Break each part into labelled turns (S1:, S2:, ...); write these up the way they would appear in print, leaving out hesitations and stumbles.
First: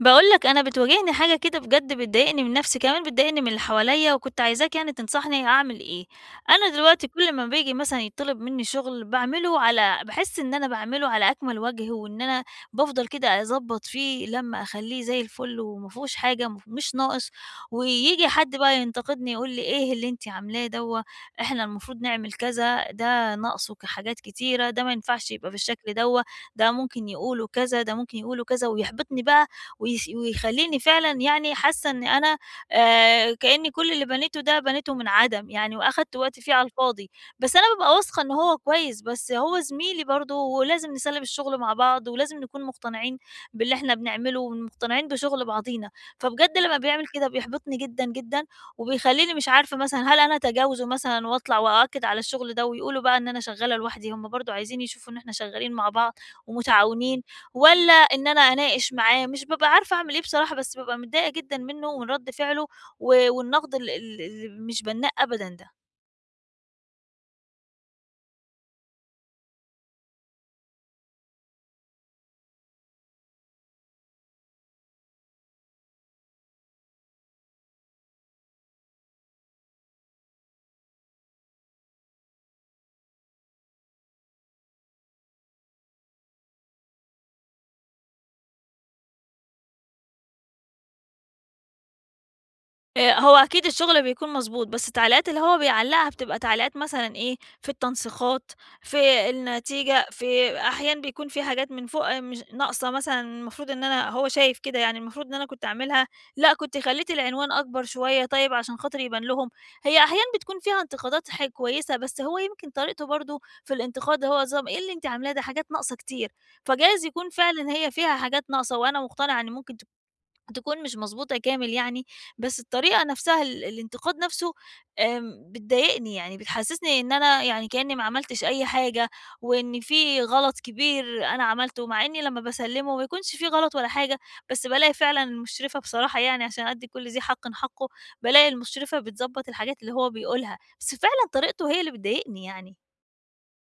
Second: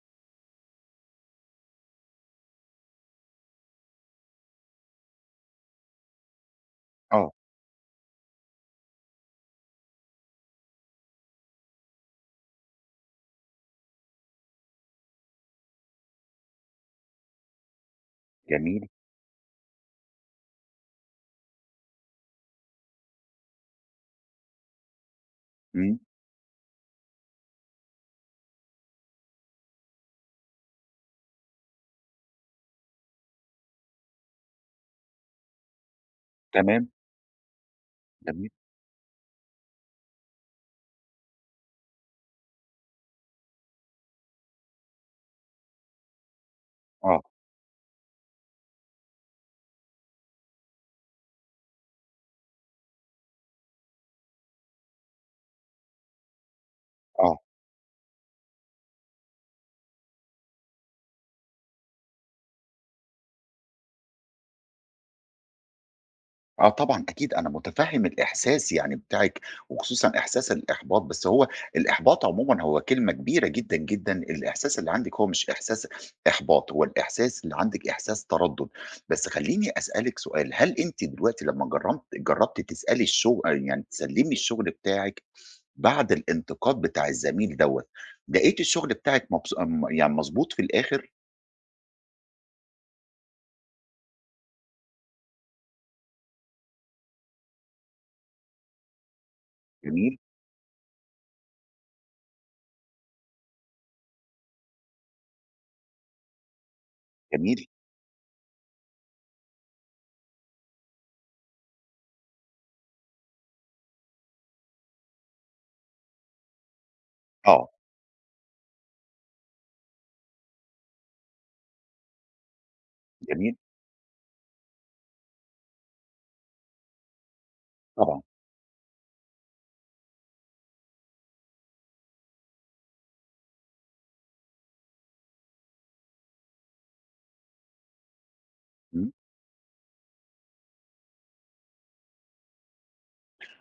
S1: باقول لك أنا بتواجهني حاجة كده بجد بتضايقني من نفسي، كمان بتضايقني من اللي حواليّا، وكنت عايزاك يعني تنصحني أعمل إيه. أنا دلوقتي
S2: آه.
S1: كل ما بييجي مثلًا يطلب مني شغل باعمله على باحس إن أنا باعمله على أكمل وجه، وإن أنا بافضل كده أضبّط فيه لمّا أخلّيه زي الفل وما فيهوش حاجة مش ناقص، وييجي حد بقى
S2: جميل.
S1: ينتقدني يقول لي: "إيه اللي أنتِ عاملاه دوّة، إحنا المفروض نعمل كذا، ده ناقصه حاجات كتيرة، ده ما ينفعش يبقى بالشكل
S2: إمم.
S1: دوّة، ده ممكن يقولوا كذا، ده ممكن يقولوا كذا." ويحبطني بقى ويخلّيني فعلًا يعني حاسة إن أنا كإنّي كل اللي بنيته ده بنيته من عدم يعني وأخدت وقتي فيه على
S2: تمام.
S1: الفاضي، بس أنا بابقى واثقة إن
S2: جميل.
S1: هو كويس، بس هو زميلي برضه ولازم نسلِّم الشغل مع بعض ولازم نكون مقتنعين باللي إحنا بنعمله ومقتنعين بشغل بعضينا، فبجد لمّا بيعمل
S2: آه.
S1: كده بيحبطني جدًا، جدًا وبيخلّيني مش عارفة مثلًا هل أنا أتجاوزه مثلًا وأطلع وأأكد على الشغل ده ويقولوا بقى إن أنا شغّالة لوحدي، هم برضه عايزين يشوفوا إن إحنا شغّالين مع بعض ومتعاونين
S2: آه.
S1: والّا إن أنا أناقش معاه، مش بابقى عارفة أعمل إيه بصراحة، بس بابقى متضايقة جدًا منه ومن رد فعله والنقد ال ال اللي مش بنّاء أبدًا ده.
S2: آه، طبعًا أكيد أنا مُتفهِّم الإحساس يعني بتاعِك، وخصوصًا إحساس الإحباط. بس هو الإحباط عمومًا هو كلمة كبيرة جدًا، جدًا. الإحساس اللي عندِك هو مش إحساس إحباط، هو الإحساس اللي عندِك إحساس تردُّد. بس خلّيني أسألِك سؤال، هل أنتِ دلوقتي لمّا جرّبتِ تسألي يعني تسلِّمي الشغل بتاعِك بعد الانتقاد بتاع الزميل دوّة، لقيتِ الشغل بتاعِك مبس م يعني مضبوط في الآخر؟
S1: هو أكيد الشغل بيكون مضبوط، بس التعليقات اللي هو بيعلّقها بتبقى تعليقات مثلًا إيه، في التنسيقات، في النتيجة،
S2: جميل.
S1: في أحيان بيكون في حاجات من فوق آه، مش ناقصة مثلًا المفروض إن أنا هو شايف كده يعني المفروض إن أنا كنت أعملها، لأ كنت خلّيت العنوان
S2: جميل.
S1: أكبر شوية طيب عشان خاطر يبان لهم، هي أحيان بتكون فيها انتقادات كويسة، بس هو يمكن طريقته برضه في الانتقاد هو نظام إيه اللي أنتِ عاملاه ده حاجات ناقصة كتير، فجايز يكون
S2: آه.
S1: فعلًا هي فيها حاجات ناقصة وأنا مقتنعة إن ممكن تكون مش مضبوطة كامل يعني، بس الطريقة نفسها
S2: جميل.
S1: الانتقاد نفسه بتضايقني يعني، بتحسسني إن أنا يعني كأني ما
S2: طبعًا.
S1: عملتش أي حاجة، وإن في غلط كبير أنا عملته، مع إني لمّا باسلمه ما يكونش في غلط ولا حاجة، بس بالاقي فعلًا المشرفة بصراحة يعني عشان أدّي كل ذي حقٍ حقه، بالاقي المشرفة
S2: إمم.
S1: بتضبط الحاجات اللي هو بيقولها، بس فعلًا طريقته هي اللي بتضايقني يعني.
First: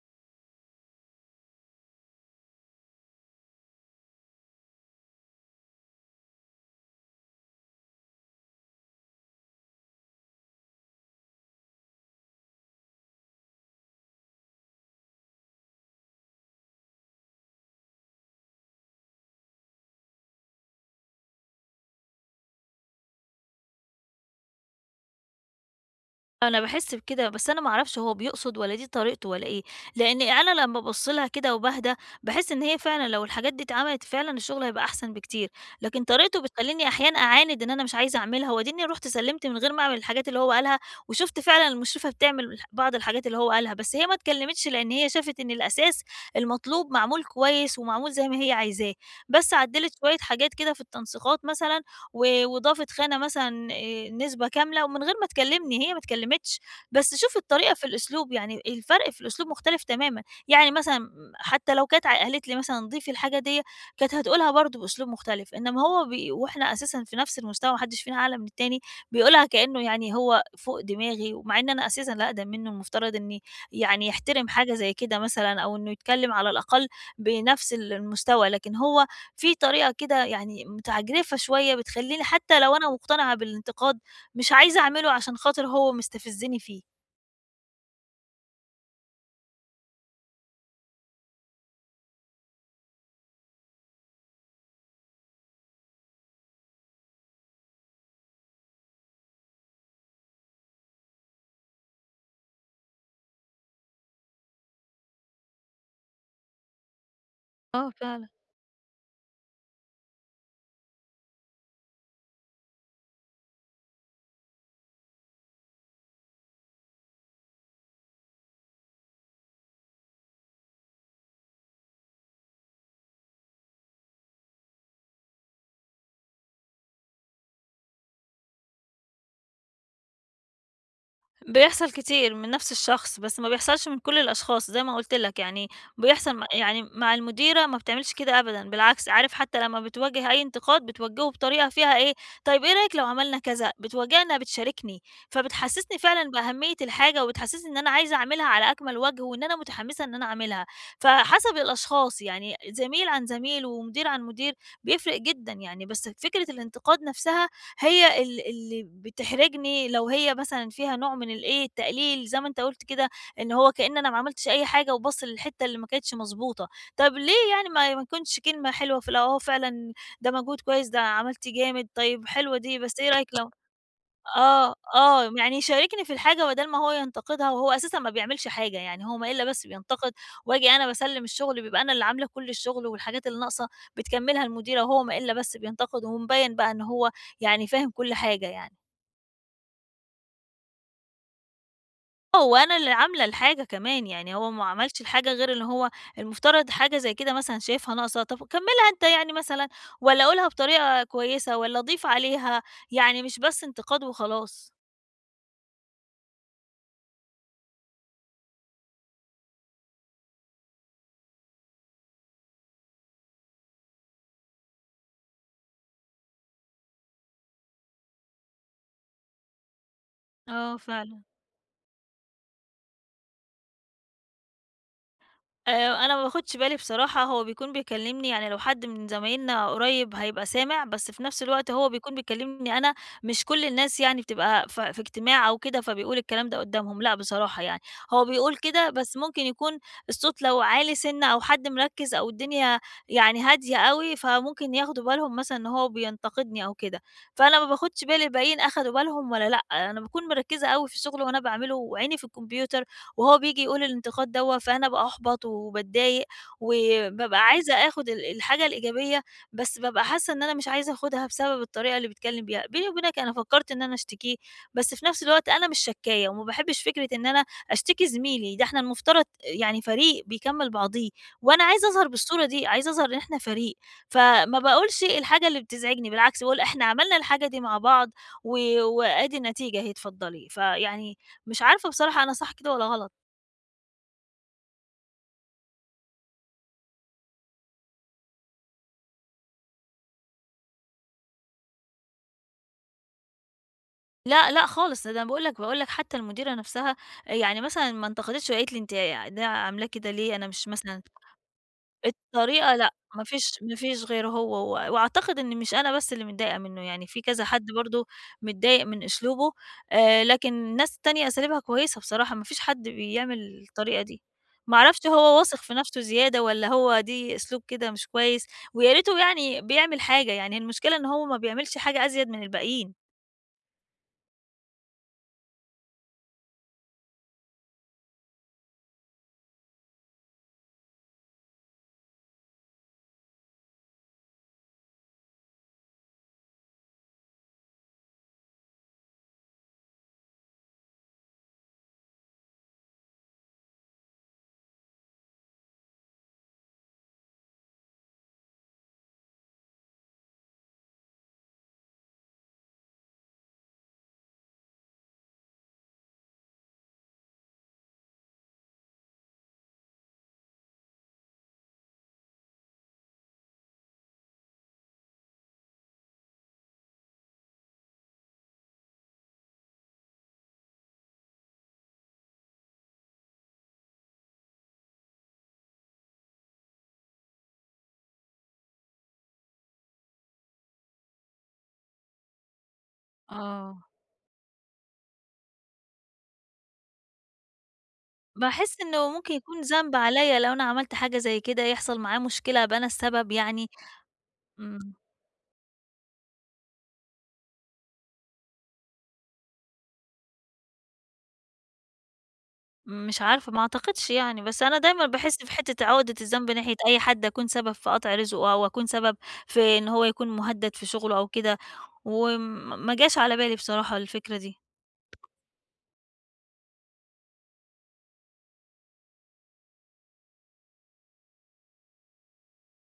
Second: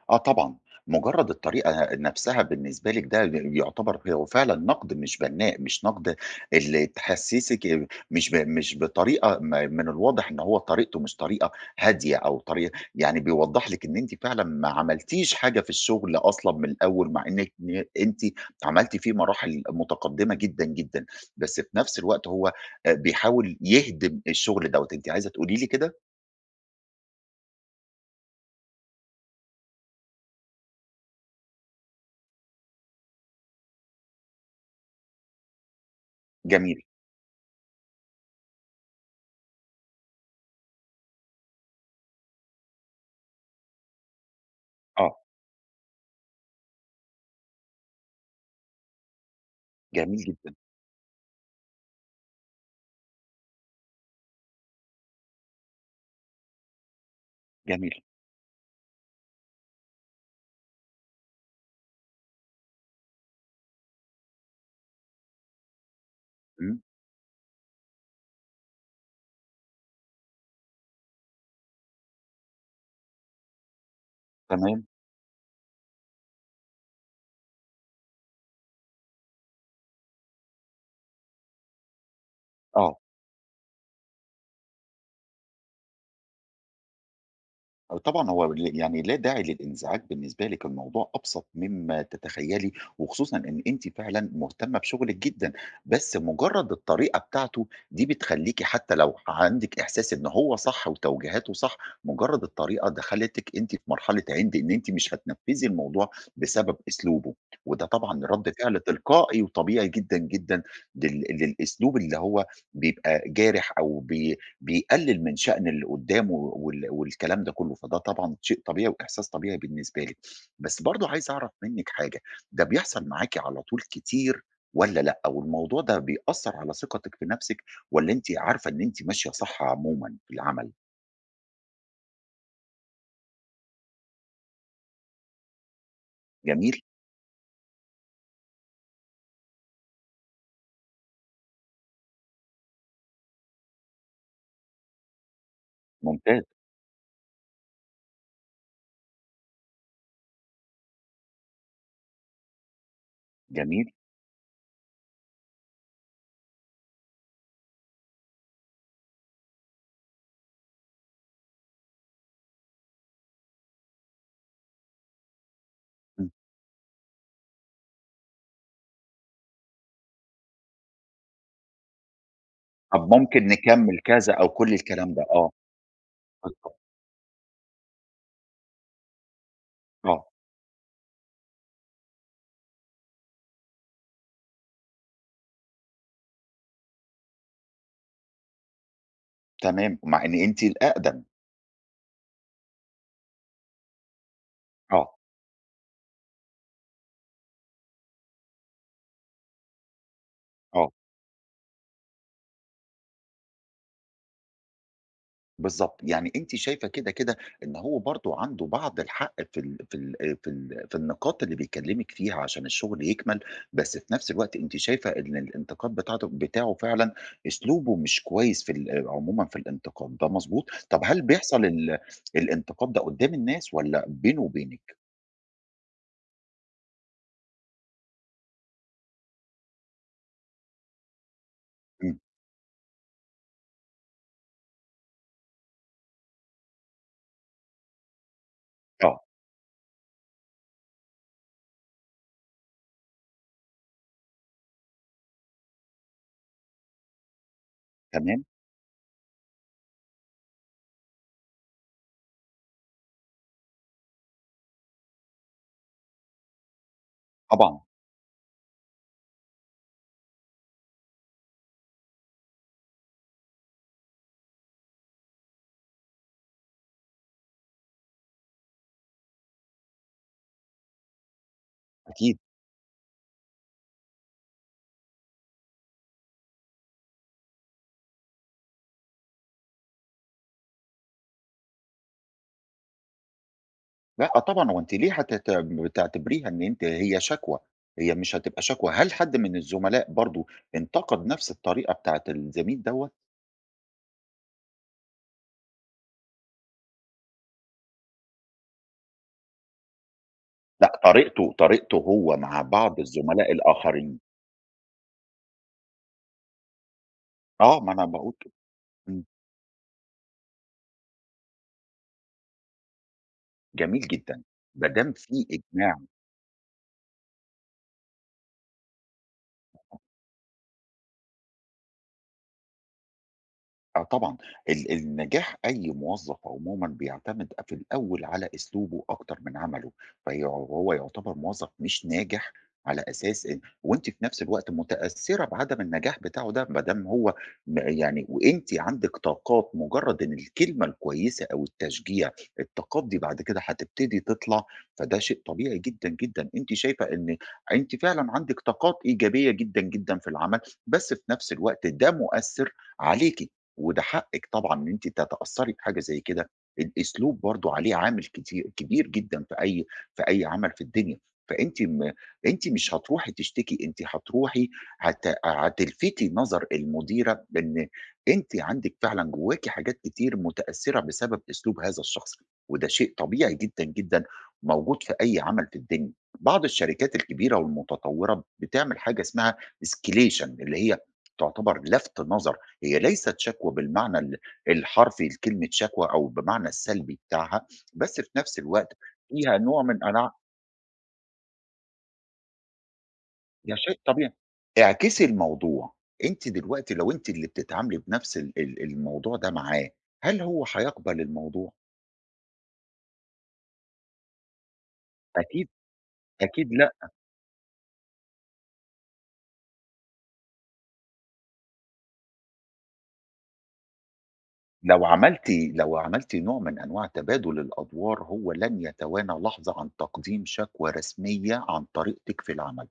S2: آه، طبعًا. مجرد الطريقة نفسها بالنسبة لِك ده يعتبر هو فعلًا نقد مش بناء، مش نقد اللي تحسسِك مش بطريقة من الواضح إن هو طريقته مش طريقة هادية أو طريقة يعني بيوضح لِك إن أنتِ فعلًا ما عملتيش حاجة في الشغل أصلًا من الأول، مع إنِك أنتِ عملتِ فيه مراحل متقدمة جدًا، جدًا. بس في نفس الوقت هو بيحاول يهدم الشغل دوّة، أنتِ عايزة تقولي لي كده؟
S1: أنا باحس بكده، بس أنا ما أعرفش هو بيقصد والّا دي طريقته والّا إيه، لإن أنا لمّا بابُص لها كده وباهدى، باحس إن هي فعلًا لو الحاجات دي اتعملت فعلًا الشغل هيبقى أحسن بكتير، لكن طريقته
S2: جميل.
S1: بتخلّيني أحيانًا أعاند إن أنا مش عايزة أعملها، وأديني رُحت سلِّمت من غير ما أعمل الحاجات اللي هو قالها، وشُفت فعلًا المشرفة بتعمل بعض الحاجات اللي هو قالها، بس هي ما اتكلمتش لإن هي
S2: آه.
S1: شافت إن الأساس المطلوب معمول كويس ومعمول زي ما هي عايزاه، بس عدّلت
S2: جميل
S1: شوية حاجات
S2: جدًا.
S1: كده في التنسيقات مثلًا وضافت خانة مثلًا نسبة كاملة ومن غير ما تكلمني، هي ما اتكلمتش، بس شوفي الطريقة في
S2: جميل.
S1: الأسلوب، يعني الفرق في الأسلوب مختلف تمامًا، يعني مثلًا حتى لو كانت قالت لي مثلًا ضيفي الحاجة ديّة، كانت هتقولها برضه بأسلوب مختلف، إنما هو وإحنا
S2: إمم.
S1: أساسًا في نفس المستوى ما حدش فينا أعلى من التاني، بيقولها كأنه يعني هو فوق دماغي، ومع إن أنا أساسًا لا أقدم منه، المفترض إني يعني يحترم حاجة
S2: تمام.
S1: زي كده مثلًا، أو إنه يتكلم على الأقل بنفس المستوى، لكن هو في طريقة كده يعني متعجرفة شوية بتخلّيني حتى لو أنا
S2: آه.
S1: مقتنعة بالانتقاد، مش عايزة أعمله عشان خاطر هو مستفزني فيه.
S2: آه، طبعًا هو يعني لا داعي للإنزعاج بالنسبة لِك، الموضوع أبسط مما تتخيّلي، وخصوصًا إن أنتِ فعلًا مهتمة بشغلِك جدًا. بس مجرد الطريقة بتاعته دي بتخلّيكِ حتى لو عندِك إحساس إن هو صح وتوجيهاته صح، مجرد الطريقة دخلتِك أنتِ في مرحلة عِند إن أنتِ مش هتنفذي الموضوع بسبب أسلوبه، وده
S1: آه
S2: طبعًا
S1: فعلًا.
S2: رد فعل تلقائي وطبيعي جدًا، جدًا للأسلوب اللي هو بيبقى جارح أو بيقلل من شأن اللي قدّامه والكلام ده كلّه، فده طبعًا شيء طبيعي وإحساس طبيعي بالنسبة لِك. بس برضه عايز أعرف منِّك حاجة، ده بيحصل معاكِ على طول كتير والّا لأ؟ والموضوع ده بيأثّر على ثقتِك في نَفْسِك والّا أنتِ عارفة إن أنتِ ماشية صح عمومًا في العمل؟
S1: بيحصل كتير من نفس الشخص، بس ما بيحصلش من كل الأشخاص زي ما قُلت لك، يعني بيحصل
S2: جميل.
S1: يعني مع المديرة ما بتعملش كده أبدًا، بالعكس عارف حتى لمّا بتواجه أي انتقاد بتوجهه بطريقة فيها إيه، طيب إيه رأيك لو عملنا كذا، بتواجهنا بتشاركني، فبتحسسني فعلًا
S2: ممتاز.
S1: بأهمية الحاجة، وبتحسسني إن أنا عايزة أعملها على أكمل وجه، وإن أنا متحمسة إن أنا أعملها، فحسب الأشخاص يعني زميل عن زميل،
S2: جميل.
S1: ومدير عن مدير بيفرق جدًا يعني، بس فكرة الانتقاد نفسها هي اللي بتحرجني لو هي مثلًا فيها نوع من الإيه، التقليل زي ما أنت قُلت كده، إن هو كإن أنا ما عملتش أي حاجة وباصّ للحتّة اللي ما كانتش
S2: إمم.
S1: مضبوطة. طب ليه يعني ما تكونش كلمة حلوة في الأول، أهو فعلًا ده مجهود كويس، ده عملتِ جامد، طيب حلوة دي، بس إيه
S2: طَب
S1: رأيِك
S2: ممكن
S1: لو
S2: نكمّل كذا أو كل
S1: آه،
S2: الكلام ده،
S1: آه،
S2: آه.
S1: يعني يشاركني في الحاجة بدل ما
S2: بالضبط.
S1: هو ينتقدها وهو أساسًا ما بيعملش حاجة، يعني هو ما إلا بس بينتقد
S2: آه.
S1: وآجي أنا باسلِّم الشغل بيبقى أنا اللي عاملة كل الشغل والحاجات اللي ناقصة بتكمّلها المديرة وهو ما إلا بس بينتقد ومبيّن بقى إن هو يعني فاهم كل حاجة يعني.
S2: تمام، مع إن أنتِ الأقدم.
S1: آه، وأنا اللي عاملة الحاجة كمان، يعني هو ما عملش
S2: آه.
S1: الحاجة غير إن هو المفترض حاجة زي كده مثلًا شايفها ناقصة، طَب كمّلها أنت يعني مثلًا والّا قُلها
S2: آه.
S1: بطريقة كويسة والّا ضيف عليها، يعني مش بس انتقاد وخلاص.
S2: بالضبط، يعني أنتِ شايفة كده، كده إن هو برضه عنده بعض الحق في النقاط اللي بيكلّمِك فيها عشان الشغل يكمل. بس في نفس الوقت أنتِ شايفة إن الانتقاد بتاعه فعلًا أسلوبه مش كويس في ال عمومًا في الانتقاد، ده مضبوط؟
S1: آه،
S2: طَب هل
S1: فعلًا.
S2: بيحصل الانتقاد ده قدّام الناس والّا بينه وبينِك؟
S1: أنا ما باخدش بالي بصراحة، هو بيكون بيكلمني يعني لو حد من زمايلنا قريب هيبقى سامع، بس في نفس الوقت هو بيكون
S2: إمم.
S1: بيكلمني أنا، مش كل الناس يعني بتبقى في اجتماع أو كده فبيقول الكلام ده قدامهم، لأ بصراحة يعني، هو بيقول كده بس
S2: آه.
S1: ممكن يكون الصوت لو عالي سِنّة أو حد مركز أو الدنيا يعني هادية أوي، فممكن ياخدوا بالهم مثلًا إن هو بينتقدني أو كده، فأنا ما باخدش بالي
S2: تمام.
S1: الباقيين أخدوا بالهم والّا لأ، أنا باكون مركزة أوي في الشغل وأنا باعمله وعيني في الكمبيوتر وهو بييجي يقول الانتقاد دوّة، فأنا باحبط وباتضايق، وبابقى عايزة
S2: طبعًا.
S1: آخد الحاجة الإيجابية، بس بابقى حاسة إن أنا مش عايزة آخدها بسبب الطريقة اللي بيتكلم بيها. بيني وبينك أنا فكرت إن أنا أشتكيه، بس في نفس الوقت أنا مش شكّاية، وما باحبش فكرة إن أنا أشتكي زميلي، ده إحنا المفترض يعني فريق بيكمّل بعضيه، وأنا عايزة أظهر
S2: أكيد.
S1: بالصورة دي، عايزة أظهر إن إحنا فريق، فما باقولش الحاجة اللي بتزعجني، بالعكس باقول إحنا عملنا الحاجة دي مع بعض و وأدي النتيجة أهي اتفضلي. فيعني مش عارفة بصراحة أنا صح كده والّا غلط.
S2: لأ، آه طبعًا. هو أنتِ ليه بتعتبريها إن أنتِ هي شكوى، هي مش هتبقى شكوى، هل حد من الزملاء برضه انتقد نفس الطريقة بتاعة الزميل دوّة؟
S1: لأ، لأ خالص، ده أنا باقول لك حتى المديرة نفسها يعني مثلًا ما انتقدتش وقالت لي: "أنتِ ده عاملاه كده ليه؟" أنا مش
S2: لأ،
S1: مثلًا
S2: طريقته هو مع
S1: الطريقة لأ،
S2: بعض
S1: ما
S2: الزملاء
S1: فيش ما فيش
S2: الآخرين.
S1: غير هو، وأعتقد إن مش أنا بس اللي متضايقة منه، يعني في كذا حد
S2: آه، ما أنا
S1: برضه
S2: باقول كده.
S1: متضايق من
S2: إمم.
S1: أسلوبه، لكن ناس تانية أساليبها كويسة بصراحة، ما فيش حد بيعمل
S2: جميل
S1: الطريقة دي،
S2: جدًا.
S1: ما
S2: ما
S1: أعرفش
S2: دام
S1: هو
S2: في
S1: واثق في
S2: إجماع
S1: نفسه زيادة والّا هو دي أسلوب كده مش كويس، ويا ريته يعني بيعمل حاجة، يعني المشكلة إن هو ما بيعملش حاجة أزيد من الباقيين.
S2: آه طبعًا. النجاح أي موظف عمومًا بيعتمد في الأول على أسلوبه أكتر من عمله، هو يعتبر موظف مش ناجح على أساس إن وأنتِ في نفس الوقت متأثّرة بعدم النجاح بتاعه ده، ما دام هو يعني وأنتِ عندِك طاقات مجرّد إن الكلمة الكويسة أو التشجيع، الطاقات دي بعد كده هتبتدي تطلع، فده شيء طبيعي جدًا، جدًا. أنتِ شايفة إن أنتِ فعلًا عندِك طاقات إيجابية جدًا، جدًا في العمل، بس في نفس الوقت ده مؤثّر عليكِ. وده حقِّك طبعًا إن أنتِ تتأثّري بحاجة زي كده، الأسلوب برضه عليه عامل كتير كبير جدًا في أي عمل في الدنيا. فأنتِ أنتِ مش هتروحي تشتكي، أنتِ هتروحي هتلفتي نظر المديرة بإن أنتِ عندِك فعلًا جواكِ حاجات كتير متأثّرة بسبب أسلوب هذا الشخص، وده شيء طبيعي جدًا، جدًا موجود في أي عمل في الدنيا. بعض الشركات الكبيرة والمتطوّرة بتعمل حاجة اسمها escalation اللي هي تعتبر لَفْت نظر، هي ليست شكوى
S1: آه.
S2: بالمعنى الحرفي لكلمة شكوى أو بمعنى السلبي بتاعها، بس في نفس
S1: باحس
S2: الوقت
S1: إنه ممكن
S2: فيها
S1: يكون
S2: نوع
S1: ذنب
S2: من أنواع،
S1: عليَّ لو أنا عملت حاجة زي كده يحصل معاه مشكلة أبقى أنا السبب يعني،
S2: ده شيء طبيعي.
S1: إمم،
S2: اعكسي الموضوع، أنتِ دلوقتي لو أنتِ اللي بتتعاملي بنفس ال ال الموضوع ده معاه، هل هو هيقبل الموضوع؟
S1: مش عارفة ما أعتقدش يعني، بس أنا دايمًا باحس في
S2: أكيد،
S1: حتة عقدة الذنب
S2: أكيد،
S1: ناحية
S2: لأ.
S1: أي حد أكون سبب في قطع رزقه أو أكون سبب في إن هو يكون مهدد في شغله أو كده، وم ما جاش على بالي بصراحة الفكرة دي،
S2: لو عملتِ نوع من أنواع تبادل الأدوار هو لن يتوانى لحظة عن تقديم شكوى رسمية عن طريقتِك في العمل.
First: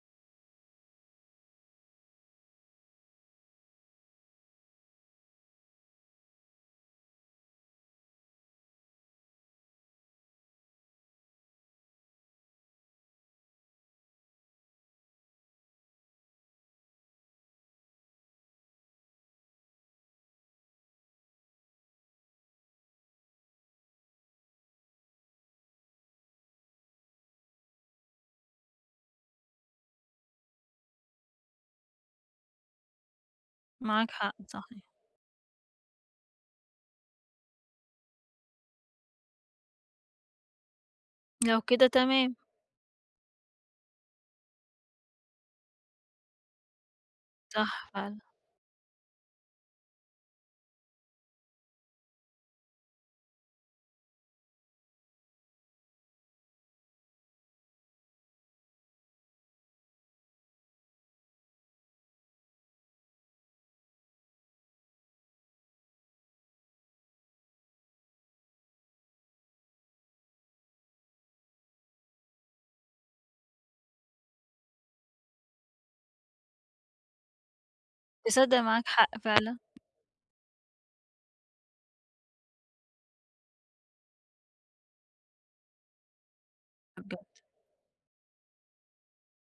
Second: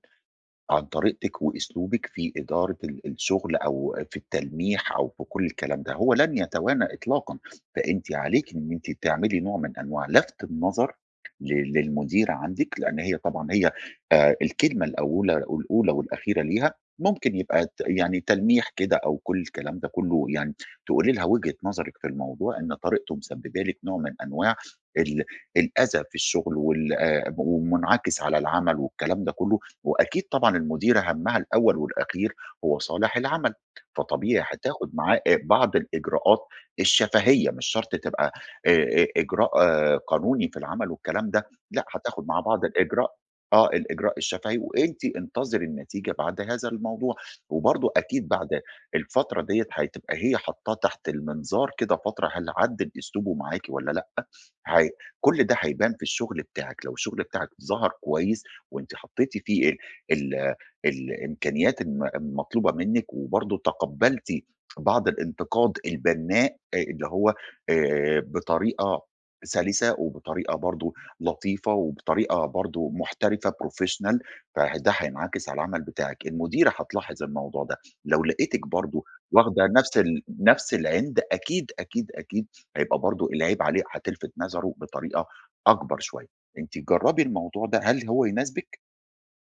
S2: عن طريقتِك وأسلوبِك في إدارة الشغل أو في التلميح أو في كل الكلام ده، هو لن يتوانى إطلاقًا، فأنتِ عليكِ إن أنتِ تعملي نوع من أنواع لَفْت النظر للمديرة عندِك، لأن هي طبعًا هي الكلمة الأولى والأخيرة ليها، ممكن يبقى يعني تلميح كده أو كل الكلام ده كُلّه يعني تقولي لها وجهة نظرِك في الموضوع إن طريقته مسببة لِك نوع من أنواع ال الأذى في الشغل وال ومنعكس على العمل والكلام ده كُلّه. وأكيد طبعًا المديرة هَمّها الأول والأخير هو صالح العمل،
S1: معاك حق
S2: فطبيعي
S1: صحيح،
S2: هتاخد معاه بعض الإجراءات الشفهية، مش شرط تبقى آآ إجراء، آه، قانوني في العمل والكلام ده،
S1: لو
S2: لأ
S1: كده
S2: هتاخد
S1: تمام،
S2: معاه بعض الإجراء، آه، الإجراء الشفهي. وأنتِ انتظري النتيجة بعد هذا الموضوع، وبرضه
S1: صح فعلًا،
S2: أكيد بعد الفترة ديّة هتبقى هي حاطاه تحت المنظار كده فترة هل عدِّل أسلوبه معاكِ والّا لأ، هي كل ده هيبان في الشغل بتاعِك، لو الشغل بتاعِك ظهر كويس وأنتِ حطيتِ فيه ال الإمكانيات المطلوبة منِّك، وبرضه تقبّلتِ بعض الانتقاد البنّاء اللي هو بطريقة سلسة وبطريقة برضه لطيفة وبطريقة برضه محترفة professional، فده هينعكس على العمل بتاعِك، المديرة هتلاحظ الموضوع ده. لو
S1: تصدق
S2: لقيتِك
S1: معاك
S2: برضه
S1: حق فعلًا.
S2: واخدة نفس العِند أكيد، أكيد، أكيد هيبقى برضه العيب عليه، هتلفت نظره بطريقة أكبر شوية. أنتِ جرّبي
S1: بجد.
S2: الموضوع ده، هل هو يناسبِك؟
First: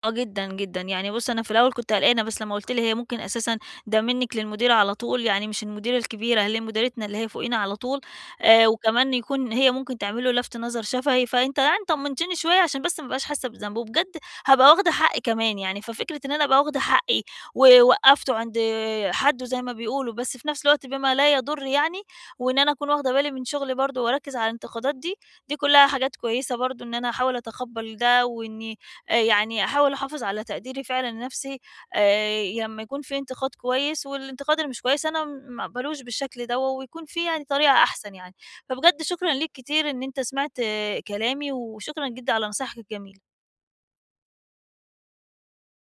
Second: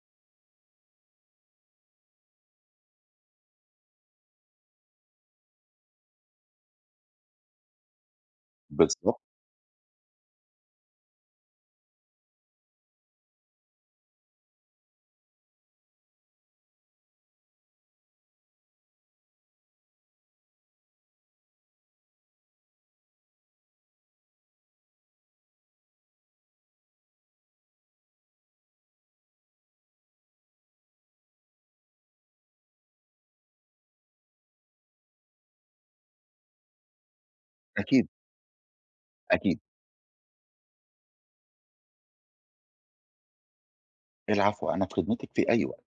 S1: آه جدًا، جدًا. يعني بُص، أنا في الأول كنت قلقانة، بس لمّا قُلت لي هي ممكن أساسًا ده منِّك للمديرة على طول، يعني مش المديرة الكبيرة، اللي هي مديرتنا اللي هي فوقينا على طول، وكمان
S2: بالضبط.
S1: يكون هي ممكن تعمل له لَفْت نظر شفهي، فأنت يعني طمّنتني شوية عشان بس ما ابقاش حاسة بذنب، وبجد هابقى واخدة حقي كمان يعني، ففكرة إن أنا أبقى واخدة حقي ووقّفته عند حدُّه زي ما بيقولوا، بس في نَفْس الوقت بما لا يضُر يعني، وإن أنا أكون واخدة بالي من شغلي برضه وأركّز على الانتقادات دي، دي كُلّها حاجات كويسة برضه إن أنا أحاول أتقبّل ده وإني يعني أحاول أحافظ على تقديري فعلًا لنفسي لمّا يكون في انتقاد كويس، والانتقاد اللي مش كويس أنا ما اقبلوش بالشكل دوّة، ويكون في يعني طريقة
S2: أكيد.
S1: أحسن يعني. فبجد شكرًا ليك
S2: أكيد.
S1: كتير إن أنت سمعت كلامي، وشكرًا جدًا على نصايحك الجميلة.
S2: العفو، أنا في خدمتِك في أي وقت.